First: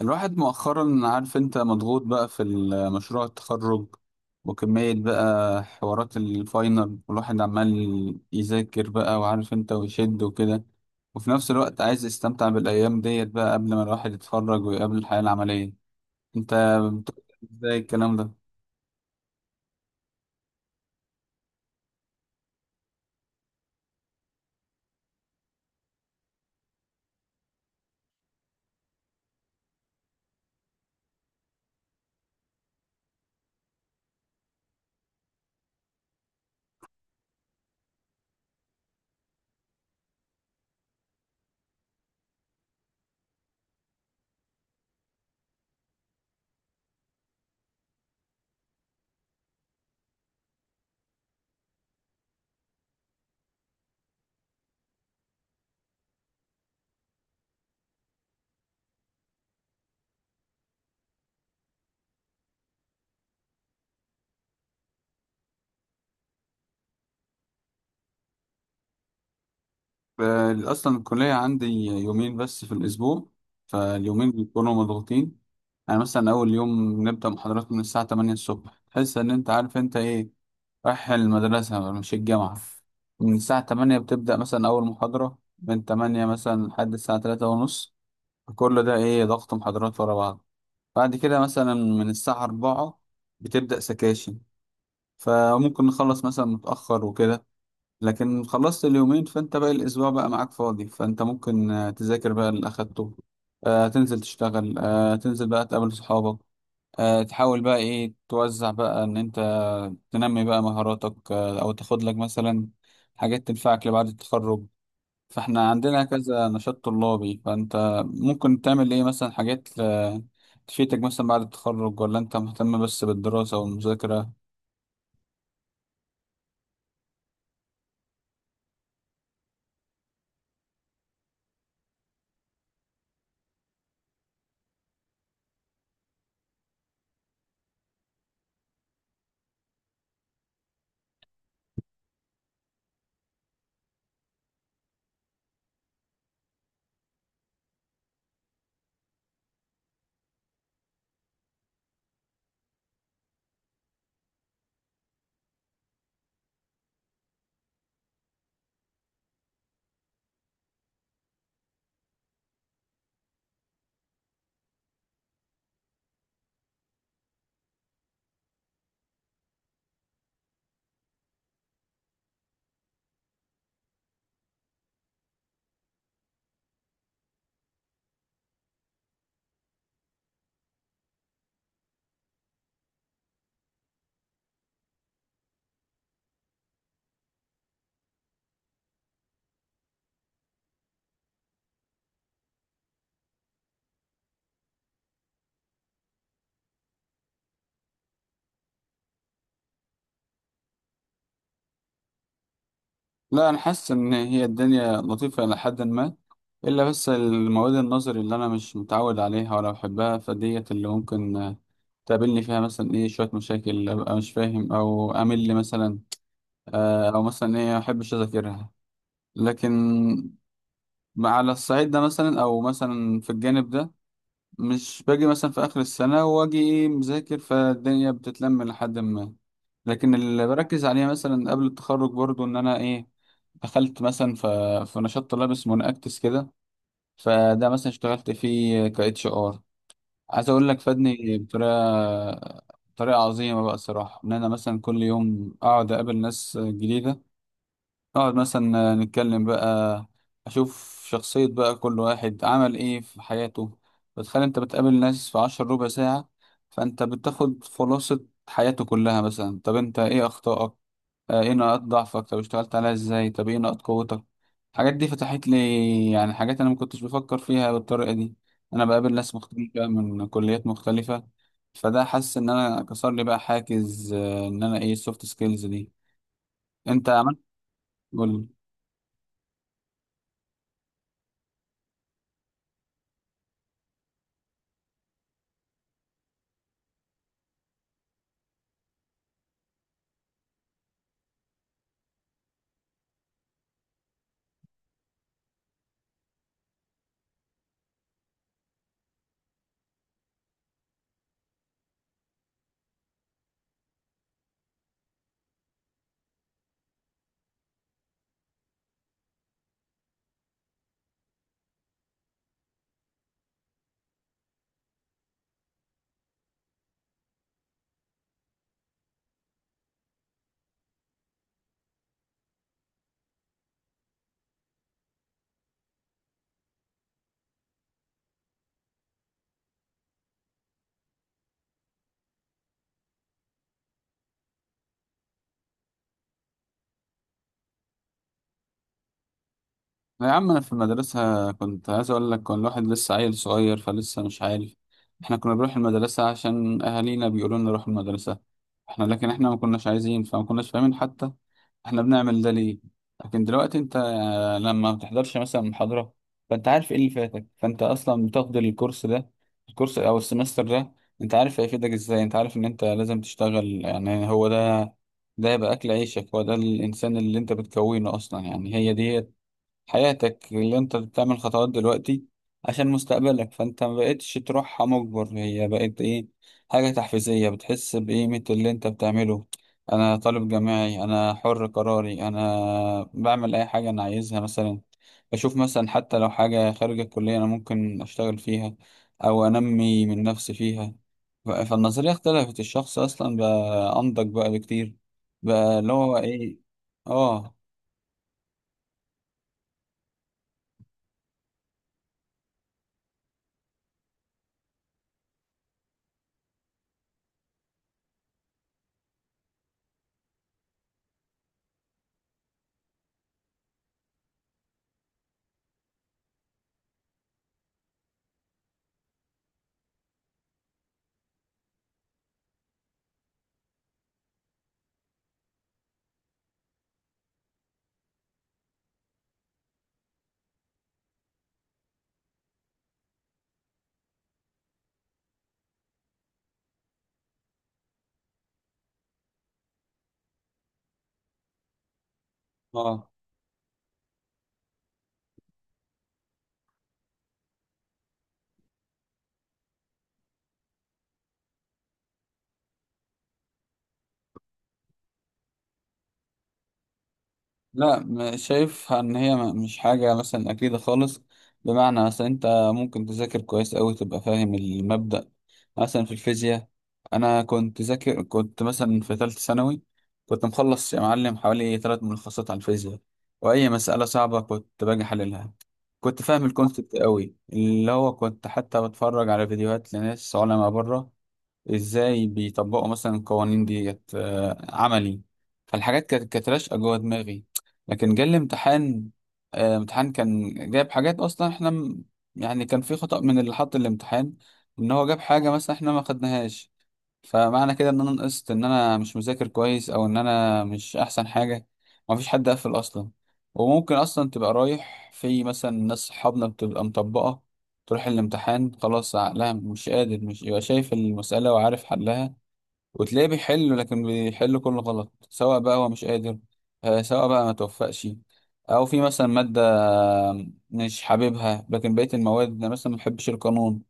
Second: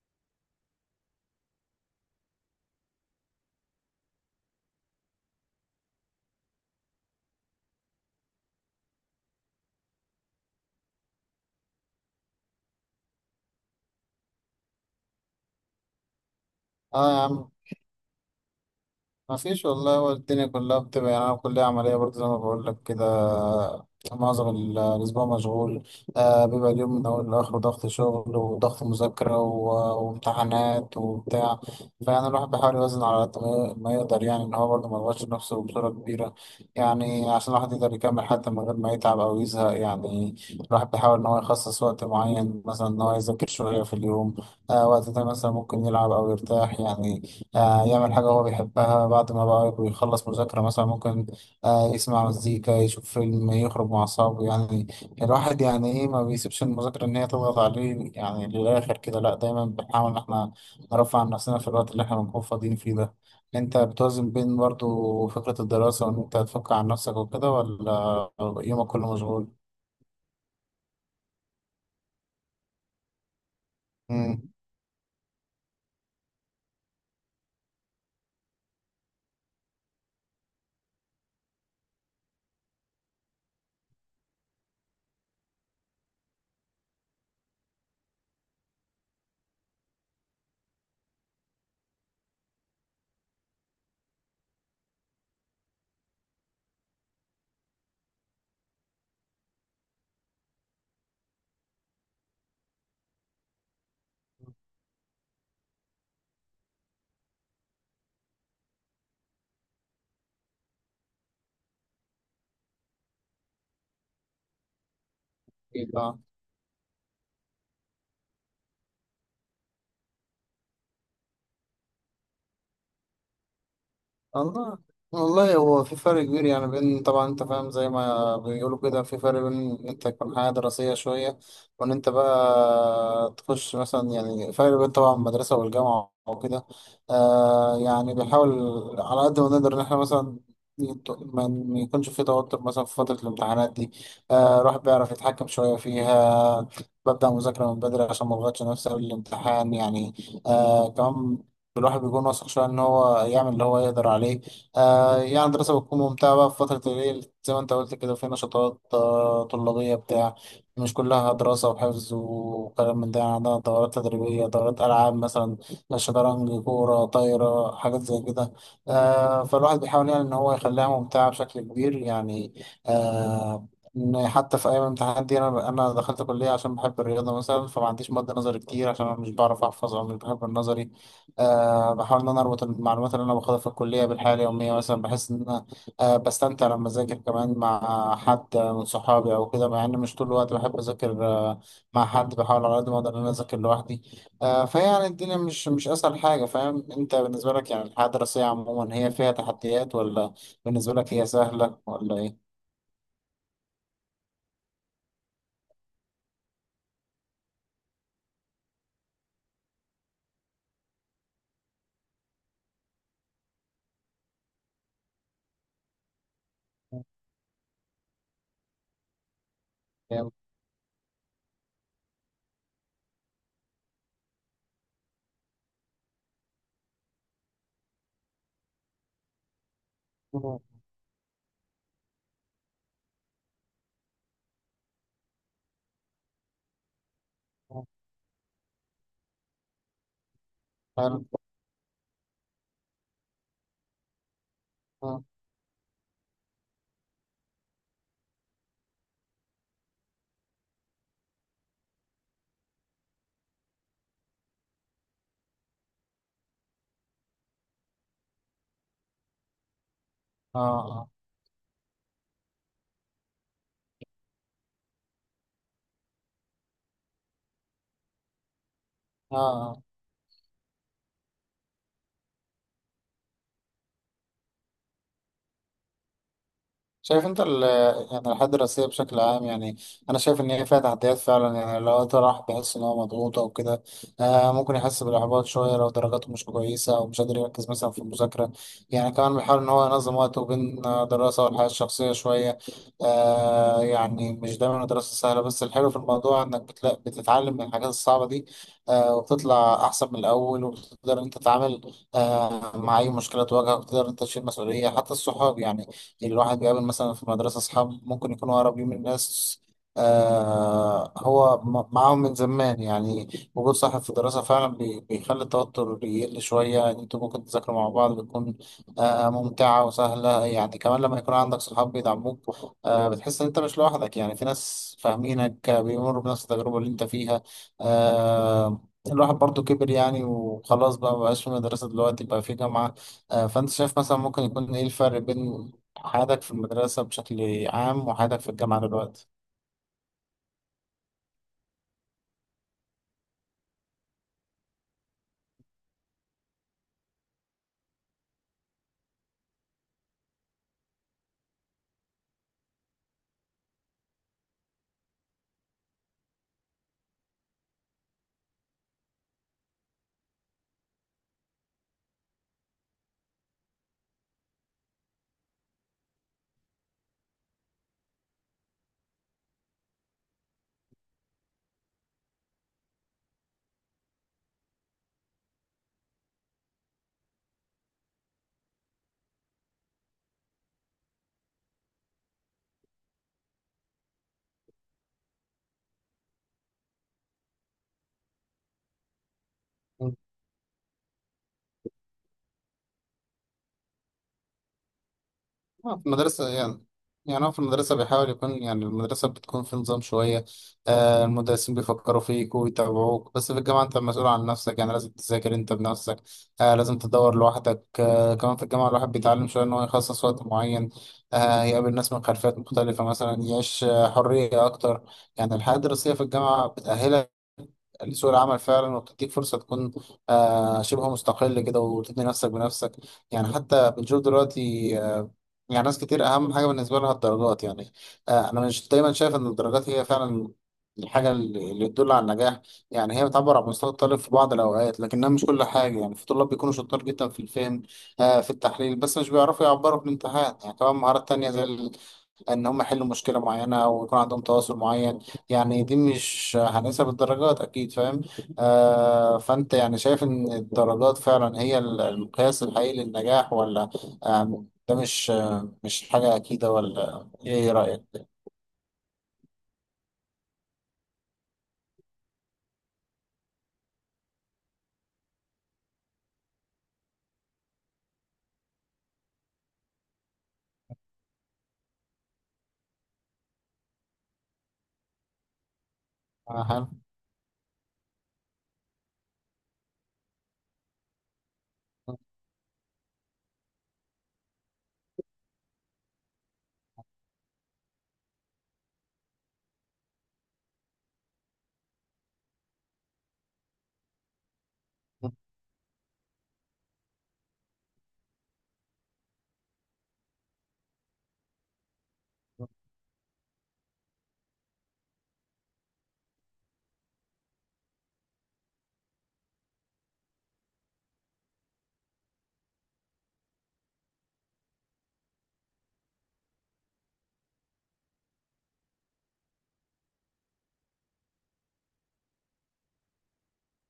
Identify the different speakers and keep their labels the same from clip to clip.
Speaker 1: الواحد مؤخرا عارف انت مضغوط بقى في مشروع التخرج، وكمية بقى حوارات الفاينل والواحد عمال يذاكر بقى وعارف انت ويشد وكده، وفي نفس الوقت عايز يستمتع بالأيام ديت بقى قبل ما الواحد يتخرج ويقابل الحياة العملية. انت
Speaker 2: اه يا
Speaker 1: بتقول
Speaker 2: عم،
Speaker 1: ازاي الكلام ده؟
Speaker 2: ما فيش والله، هو الدنيا كلها بتبقى يعني، انا كلية عملية برضه زي ما بقول لك كده. معظم الأسبوع مشغول. بيبقى اليوم من أول لآخره ضغط شغل وضغط مذاكرة وامتحانات وبتاع. فيعني الواحد بيحاول يوازن على قد ما يقدر، يعني إن هو برضه ما يضغطش نفسه بصورة كبيرة. يعني عشان الواحد يقدر يكمل حتى من غير ما يتعب أو يزهق يعني. الواحد بيحاول إن هو يخصص وقت معين، مثلا إن هو يذاكر شوية في اليوم. وقت ده مثلا ممكن يلعب أو يرتاح يعني. يعمل حاجة هو بيحبها، بعد ما بقى بيخلص مذاكرة مثلا ممكن يسمع مزيكا، يشوف فيلم، يخرج مع أصحابه يعني. الواحد يعني إيه، ما بيسيبش المذاكرة إن هي تضغط عليه يعني للآخر كده، لأ دايما بنحاول إن إحنا نرفع عن نفسنا في الوقت اللي إحنا بنكون فاضيين فيه ده. أنت بتوازن بين برضو فكرة الدراسة وإن أنت تفك عن نفسك وكده، ولا يومك كله مشغول؟
Speaker 1: ف- أصلا الكلية عندي يومين بس في الأسبوع، فاليومين
Speaker 2: مم.
Speaker 1: بيكونوا مضغوطين. يعني مثلا أول يوم نبدأ محاضرات من الساعة 8 الصبح، تحس إن أنت عارف أنت إيه، رايح المدرسة مش الجامعة. من الساعة 8 بتبدأ مثلا أول محاضرة من 8 مثلا لحد الساعة 3:30، كل ده إيه، ضغط محاضرات ورا بعض. بعد كده مثلا من الساعة 4 بتبدأ سكاشن، فممكن نخلص مثلا متأخر وكده. لكن خلصت اليومين فأنت باقي الأسبوع بقى معاك فاضي، فأنت ممكن تذاكر بقى اللي أخدته، تنزل تشتغل، تنزل بقى تقابل صحابك، تحاول بقى ايه، توزع بقى ان انت تنمي بقى مهاراتك، او تاخد لك مثلا حاجات تنفعك لبعد التخرج. فاحنا
Speaker 2: أكيد
Speaker 1: عندنا
Speaker 2: آه.
Speaker 1: كذا نشاط طلابي، فانت ممكن تعمل ايه مثلا، حاجات تفيدك مثلا بعد التخرج، ولا انت مهتم بس بالدراسة والمذاكرة؟
Speaker 2: والله، والله هو في فرق كبير يعني، بين طبعا، انت فاهم زي ما بيقولوا كده، في فرق بين ان انت تكون حياة دراسية شوية، وان انت بقى تخش مثلا، يعني فرق بين طبعا المدرسة والجامعة وكده. يعني بنحاول على قد ما نقدر ان احنا مثلا ما يكونش في توتر مثلا في فترة الامتحانات دي. الواحد بيعرف يتحكم شوية فيها، ببدأ مذاكرة من بدري عشان ما اضغطش نفسي قبل الامتحان يعني. كمان الواحد بيكون واثق شوية إن هو يعمل اللي هو يقدر عليه. يعني الدراسة بتكون ممتعة بقى في فترة الليل، زي ما أنت قلت كده في نشاطات طلابية بتاع، مش كلها دراسة وحفظ وكلام من ده. يعني عندنا دورات تدريبية، دورات ألعاب مثلا، شطرنج، كورة طايرة، حاجات زي كده. فالواحد بيحاول يعني إن هو يخليها ممتعة بشكل كبير يعني. آه إن حتى في أيام الامتحانات دي، أنا دخلت كلية عشان بحب الرياضة مثلا، فما عنديش مادة نظري كتير عشان أنا مش بعرف أحفظ أو مش بحب النظري. بحاول إن أنا أربط المعلومات اللي أنا باخدها في الكلية بالحياة اليومية مثلا، بحس إن أنا بستمتع لما أذاكر كمان مع حد من صحابي أو كده، مع إن مش طول الوقت بحب أذاكر مع حد، بحاول على قد ما أقدر إن أنا أذاكر لوحدي. فيعني الدنيا مش أسهل حاجة، فاهم أنت. بالنسبة لك يعني الحياة الدراسية عموما هي فيها تحديات، ولا بالنسبة لك هي سهلة ولا إيه؟
Speaker 1: لا، انا حاسس ان هي الدنيا لطيفة الى حد ما، الا بس المواد النظري اللي انا مش متعود عليها ولا بحبها، فديت اللي ممكن تقابلني فيها مثلا ايه، شوية مشاكل ابقى مش فاهم او امل مثلا، او مثلا ايه ما احبش اذاكرها. لكن على الصعيد ده مثلا او مثلا في الجانب ده، مش باجي مثلا في اخر السنه واجي ايه مذاكر فالدنيا بتتلم لحد ما. لكن اللي بركز عليها مثلا قبل التخرج برضو ان انا ايه، دخلت مثلا في نشاط طلاب اسمه نأكتس كده، فده مثلا اشتغلت فيه ك HR، عايز اقول لك
Speaker 2: حلو.
Speaker 1: فادني بطريقه، طريقه عظيمه بقى الصراحه. ان انا مثلا كل
Speaker 2: آه
Speaker 1: يوم اقعد اقابل ناس جديده، نقعد مثلا نتكلم بقى، أشوف شخصية بقى كل واحد عمل إيه في حياته. بتخيل أنت بتقابل ناس في عشر ربع ساعة، فأنت بتاخد خلاصة حياته كلها. مثلا طب أنت إيه أخطائك،
Speaker 2: آه
Speaker 1: إيه نقاط ضعفك، طب اشتغلت عليها إزاي، طب إيه نقاط قوتك. الحاجات دي فتحت لي يعني حاجات أنا ما كنتش بفكر فيها بالطريقة دي. أنا بقابل ناس
Speaker 2: آه آه.
Speaker 1: مختلفة من كليات مختلفة، فده حاسس إن أنا كسر لي بقى حاجز إن أنا إيه، السوفت سكيلز دي. أنت
Speaker 2: شايف
Speaker 1: عملت
Speaker 2: انت
Speaker 1: إيه؟
Speaker 2: يعني
Speaker 1: قول
Speaker 2: الحياة
Speaker 1: لي.
Speaker 2: الدراسية بشكل عام يعني. انا شايف ان هي فيها تحديات فعلا، يعني لو وقت راح بيحس ان هو مضغوط او كده، ممكن يحس بالاحباط شوية لو درجاته مش كويسة او مش قادر يركز مثلا في المذاكرة. يعني كمان بيحاول ان هو ينظم وقته بين دراسة والحياة الشخصية شوية. يعني مش دايما الدراسة سهلة، بس الحلو في الموضوع انك بتتعلم من الحاجات الصعبة دي. وبتطلع احسن من الاول، وبتقدر انت تتعامل مع اي مشكلة تواجهك، وتقدر انت تشيل مسؤولية حتى الصحاب يعني. يعني الواحد بيقابل مثلا في المدرسة أصحاب ممكن يكونوا قريبين من ناس هو معاهم من زمان يعني. وجود صاحب في الدراسة فعلا بيخلي التوتر يقل شوية، يعني انتوا ممكن تذاكروا مع بعض، بتكون ممتعة وسهلة، يعني كمان لما يكون عندك صحاب بيدعموك، بتحس ان انت مش لوحدك، يعني في ناس فاهمينك بيمروا بنفس التجربة اللي انت فيها. آه الواحد برضو كبر يعني، وخلاص بقى مبقاش في مدرسة، دلوقتي بقى في جامعة. فأنت شايف مثلا ممكن يكون إيه الفرق بين حياتك في المدرسة بشكل عام وحياتك في الجامعة دلوقتي.
Speaker 1: يا عم انا في المدرسة كنت عايز اقول لك، كان الواحد لسه عيل صغير فلسه مش عارف. احنا كنا بنروح المدرسة عشان اهالينا بيقولوا لنا نروح المدرسة، احنا لكن احنا ما كناش عايزين، فما كناش فاهمين حتى احنا بنعمل ده ليه. لكن دلوقتي انت لما ما بتحضرش مثلا محاضرة، فانت عارف ايه اللي فاتك، فانت اصلا بتاخد الكورس ده، الكورس او السمستر ده، انت عارف هيفيدك ازاي، انت عارف ان انت لازم تشتغل. يعني هو ده، ده يبقى اكل عيشك، هو ده الانسان اللي انت بتكونه اصلا، يعني هي دي حياتك اللي انت بتعمل خطوات دلوقتي عشان مستقبلك. فانت ما بقتش تروحها مجبر، هي بقت ايه، حاجة تحفيزية بتحس بقيمة اللي انت بتعمله. انا طالب جامعي، انا حر قراري، انا بعمل اي حاجة انا عايزها، مثلا بشوف مثلا حتى لو حاجة خارج الكلية انا ممكن اشتغل فيها او انمي
Speaker 2: مم.
Speaker 1: من نفسي فيها. ف- فالنظرية اختلفت، الشخص اصلا بقى انضج بقى بكتير، بقى اللي
Speaker 2: في
Speaker 1: هو
Speaker 2: المدرسة
Speaker 1: ايه.
Speaker 2: يعني، يعني هو
Speaker 1: اه.
Speaker 2: في المدرسة بيحاول يكون، يعني المدرسة بتكون في نظام شوية. المدرسين بيفكروا فيك ويتابعوك، بس في الجامعة أنت مسؤول عن نفسك، يعني لازم تذاكر أنت بنفسك. لازم تدور لوحدك. كمان في الجامعة الواحد بيتعلم شوية إن هو يخصص وقت معين، يقابل ناس من خلفيات مختلفة مثلا، يعيش حرية أكتر. يعني الحياة الدراسية في الجامعة بتأهلك لسوق العمل فعلا، وبتديك فرصه تكون شبه مستقل كده، وتبني نفسك بنفسك. يعني حتى بنشوف دلوقتي آه يعني ناس كتير اهم حاجه بالنسبه لها الدرجات يعني. انا مش دايما شايف ان الدرجات هي فعلا الحاجه اللي تدل على النجاح، يعني هي بتعبر عن مستوى الطالب في بعض الاوقات، لكنها مش كل حاجه يعني، في طلاب بيكونوا شطار جدا في الفهم في التحليل، بس مش بيعرفوا يعبروا في الامتحان، يعني كمان مهارات تانية زي ان هم يحلوا
Speaker 1: اه،
Speaker 2: مشكله معينه ويكون عندهم تواصل معين، يعني دي مش هنقيسها بالدرجات اكيد فاهم. فانت يعني شايف ان الدرجات فعلا هي المقياس الحقيقي للنجاح، ولا ده مش حاجه اكيده، ولا ايه
Speaker 1: لا
Speaker 2: رايك؟
Speaker 1: شايفها ان هي مش حاجة مثلا اكيدة خالص. بمعنى مثلا انت ممكن تذاكر كويس اوي، تبقى فاهم المبدأ، مثلا في الفيزياء، انا كنت ذاكر، كنت مثلا في ثالثة ثانوي، كنت مخلص يا معلم حوالي 3 ملخصات على الفيزياء، واي مسألة صعبة كنت باجي حللها، كنت فاهم
Speaker 2: آه،
Speaker 1: الكونسبت اوي، اللي هو كنت حتى بتفرج على فيديوهات لناس علماء بره، ازاي بيطبقوا مثلا القوانين ديت عملي. فالحاجات كانت راشقه جوه دماغي. لكن جه الامتحان، امتحان كان جايب حاجات اصلا احنا يعني كان في خطأ من اللي حط الامتحان، ان هو جاب حاجة مثلا احنا ما خدناهاش. فمعنى كده ان انا نقصت، ان انا مش مذاكر كويس او ان انا مش احسن حاجه؟ مفيش حد قفل اصلا. وممكن اصلا تبقى رايح في مثلا، ناس صحابنا بتبقى مطبقه، تروح الامتحان خلاص عقلها مش قادر، مش يبقى شايف المساله وعارف حلها، وتلاقيه بيحل لكن بيحل كله غلط، سواء بقى هو مش قادر، سواء بقى ما توفقش. او في مثلا ماده مش حاببها، لكن بقيه المواد، انا مثلا ما بحبش القانون،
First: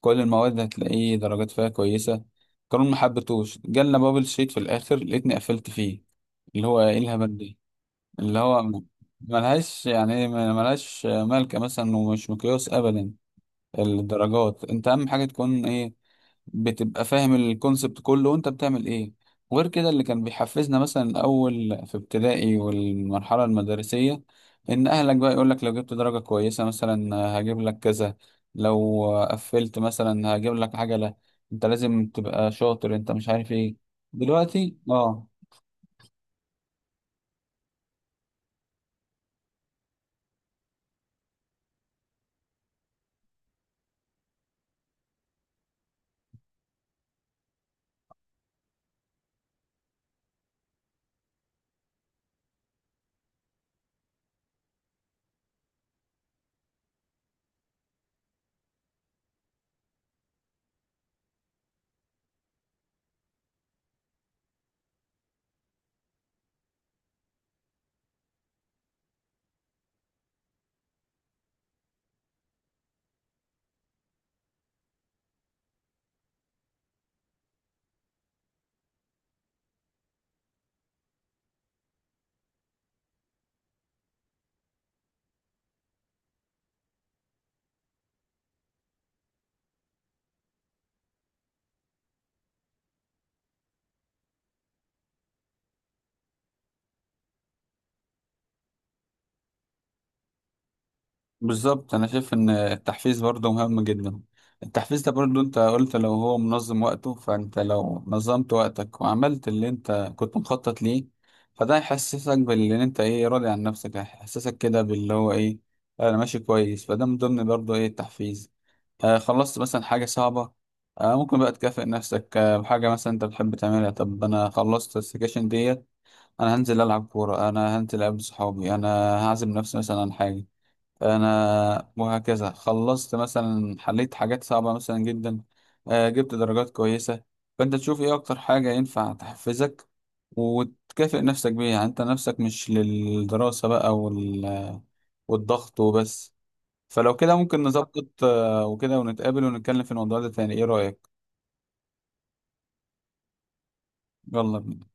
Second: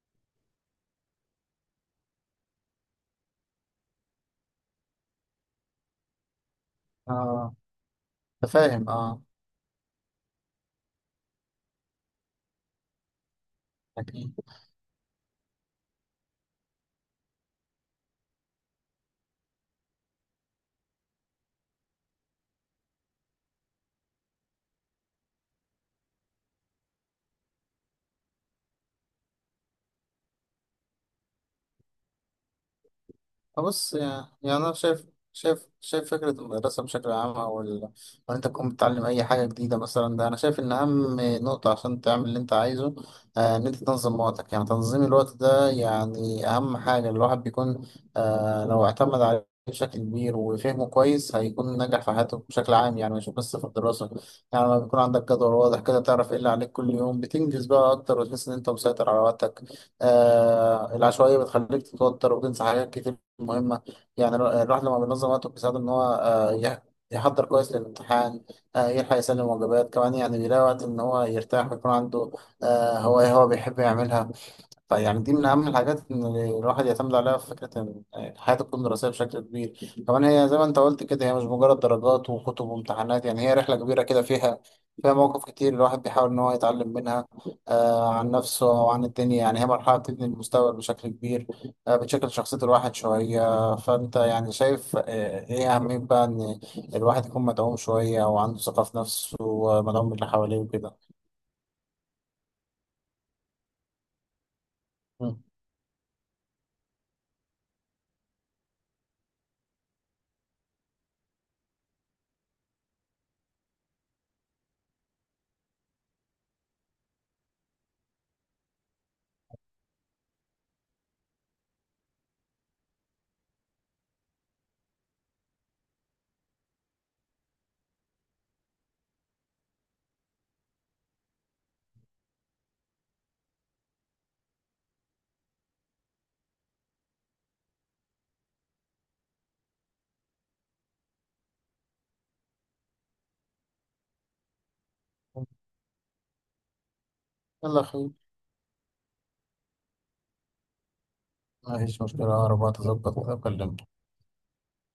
Speaker 1: كل المواد هتلاقيه درجات فيها كويسة، قانون محبتوش جالنا بابل شيت في الآخر لقيتني قفلت فيه، اللي هو ايه، الهبل
Speaker 2: آه،
Speaker 1: دي، اللي هو
Speaker 2: تفاهم اه.
Speaker 1: ملهاش يعني ملهاش مالكة مثلا، ومش مقياس أبدا
Speaker 2: اكيد.
Speaker 1: الدرجات. انت أهم حاجة تكون ايه، بتبقى فاهم الكونسبت كله وانت بتعمل ايه. وغير كده، اللي كان بيحفزنا مثلا الاول في ابتدائي والمرحله المدرسيه، ان اهلك بقى يقولك لو جبت درجه كويسه مثلا هجيب لك كذا، لو قفلت مثلا هجيب لك عجله، انت لازم تبقى شاطر، انت مش عارف ايه.
Speaker 2: بص، يعني أنا
Speaker 1: دلوقتي
Speaker 2: شايف
Speaker 1: اه،
Speaker 2: شايف شايف فكرة المدرسة بشكل عام أو إن أنت تكون بتتعلم أي حاجة جديدة مثلا، ده أنا شايف إن أهم نقطة عشان تعمل اللي أنت عايزه إن أنت تنظم وقتك، يعني تنظيم الوقت ده يعني أهم حاجة. الواحد بيكون لو اعتمد عليه بشكل كبير وفهمه كويس هيكون ناجح في حياته بشكل عام، يعني مش بس في الدراسة. يعني لما بيكون عندك جدول واضح كده، تعرف إيه اللي عليك كل يوم، بتنجز بقى أكتر، وتحس إن أنت مسيطر على وقتك. العشوائية بتخليك تتوتر وتنسى حاجات كتير مهمة. يعني الواحد لما بينظم وقته بيساعده إن هو يحضر كويس للامتحان، يلحق يسلم واجبات، كمان يعني بيلاقي وقت إن هو يرتاح، ويكون عنده هواية هو بيحب يعملها. فيعني دي من أهم الحاجات إن الواحد يعتمد عليها في فكرة إن الحياة تكون دراسية بشكل كبير، كمان هي زي ما أنت قلت كده، هي مش مجرد درجات وكتب وامتحانات، يعني هي رحلة كبيرة كده، فيها فيها مواقف كتير الواحد بيحاول إن هو يتعلم منها عن نفسه أو عن الدنيا، يعني هي مرحلة بتبني المستقبل بشكل كبير، بتشكل شخصية الواحد شوية. فأنت يعني شايف إيه أهمية بقى إن الواحد يكون مدعوم شوية وعنده ثقة في نفسه ومدعوم من اللي حواليه وكده.
Speaker 1: بالظبط، انا شايف ان التحفيز برضه مهم جدا. التحفيز ده برضه
Speaker 2: مم.
Speaker 1: انت قلت لو هو منظم وقته، فانت لو نظمت وقتك وعملت اللي انت كنت مخطط ليه، فده هيحسسك باللي انت ايه، راضي عن نفسك، هيحسسك كده باللي هو ايه، انا ماشي كويس. فده من ضمن برضه ايه، التحفيز. آه، خلصت مثلا حاجة صعبة، آه ممكن بقى تكافئ نفسك آه بحاجة مثلا انت بتحب تعملها. طب انا خلصت السكاشن ديت، انا هنزل العب كورة، انا هنزل اقابل صحابي، انا هعزم نفسي مثلا عن حاجة، انا وهكذا خلصت مثلا، حليت حاجات صعبة مثلا جدا، جبت درجات كويسة. فانت تشوف ايه اكتر حاجة ينفع تحفزك وتكافئ نفسك بيها، يعني انت نفسك مش للدراسة بقى والضغط وبس. فلو كده ممكن
Speaker 2: يلا يا أخوي.
Speaker 1: نظبط وكده ونتقابل ونتكلم في الموضوع ده تاني، ايه رأيك؟
Speaker 2: مفيش مشكلة، أقرب وقت أظبط كده أكلمك.
Speaker 1: يلا بينا.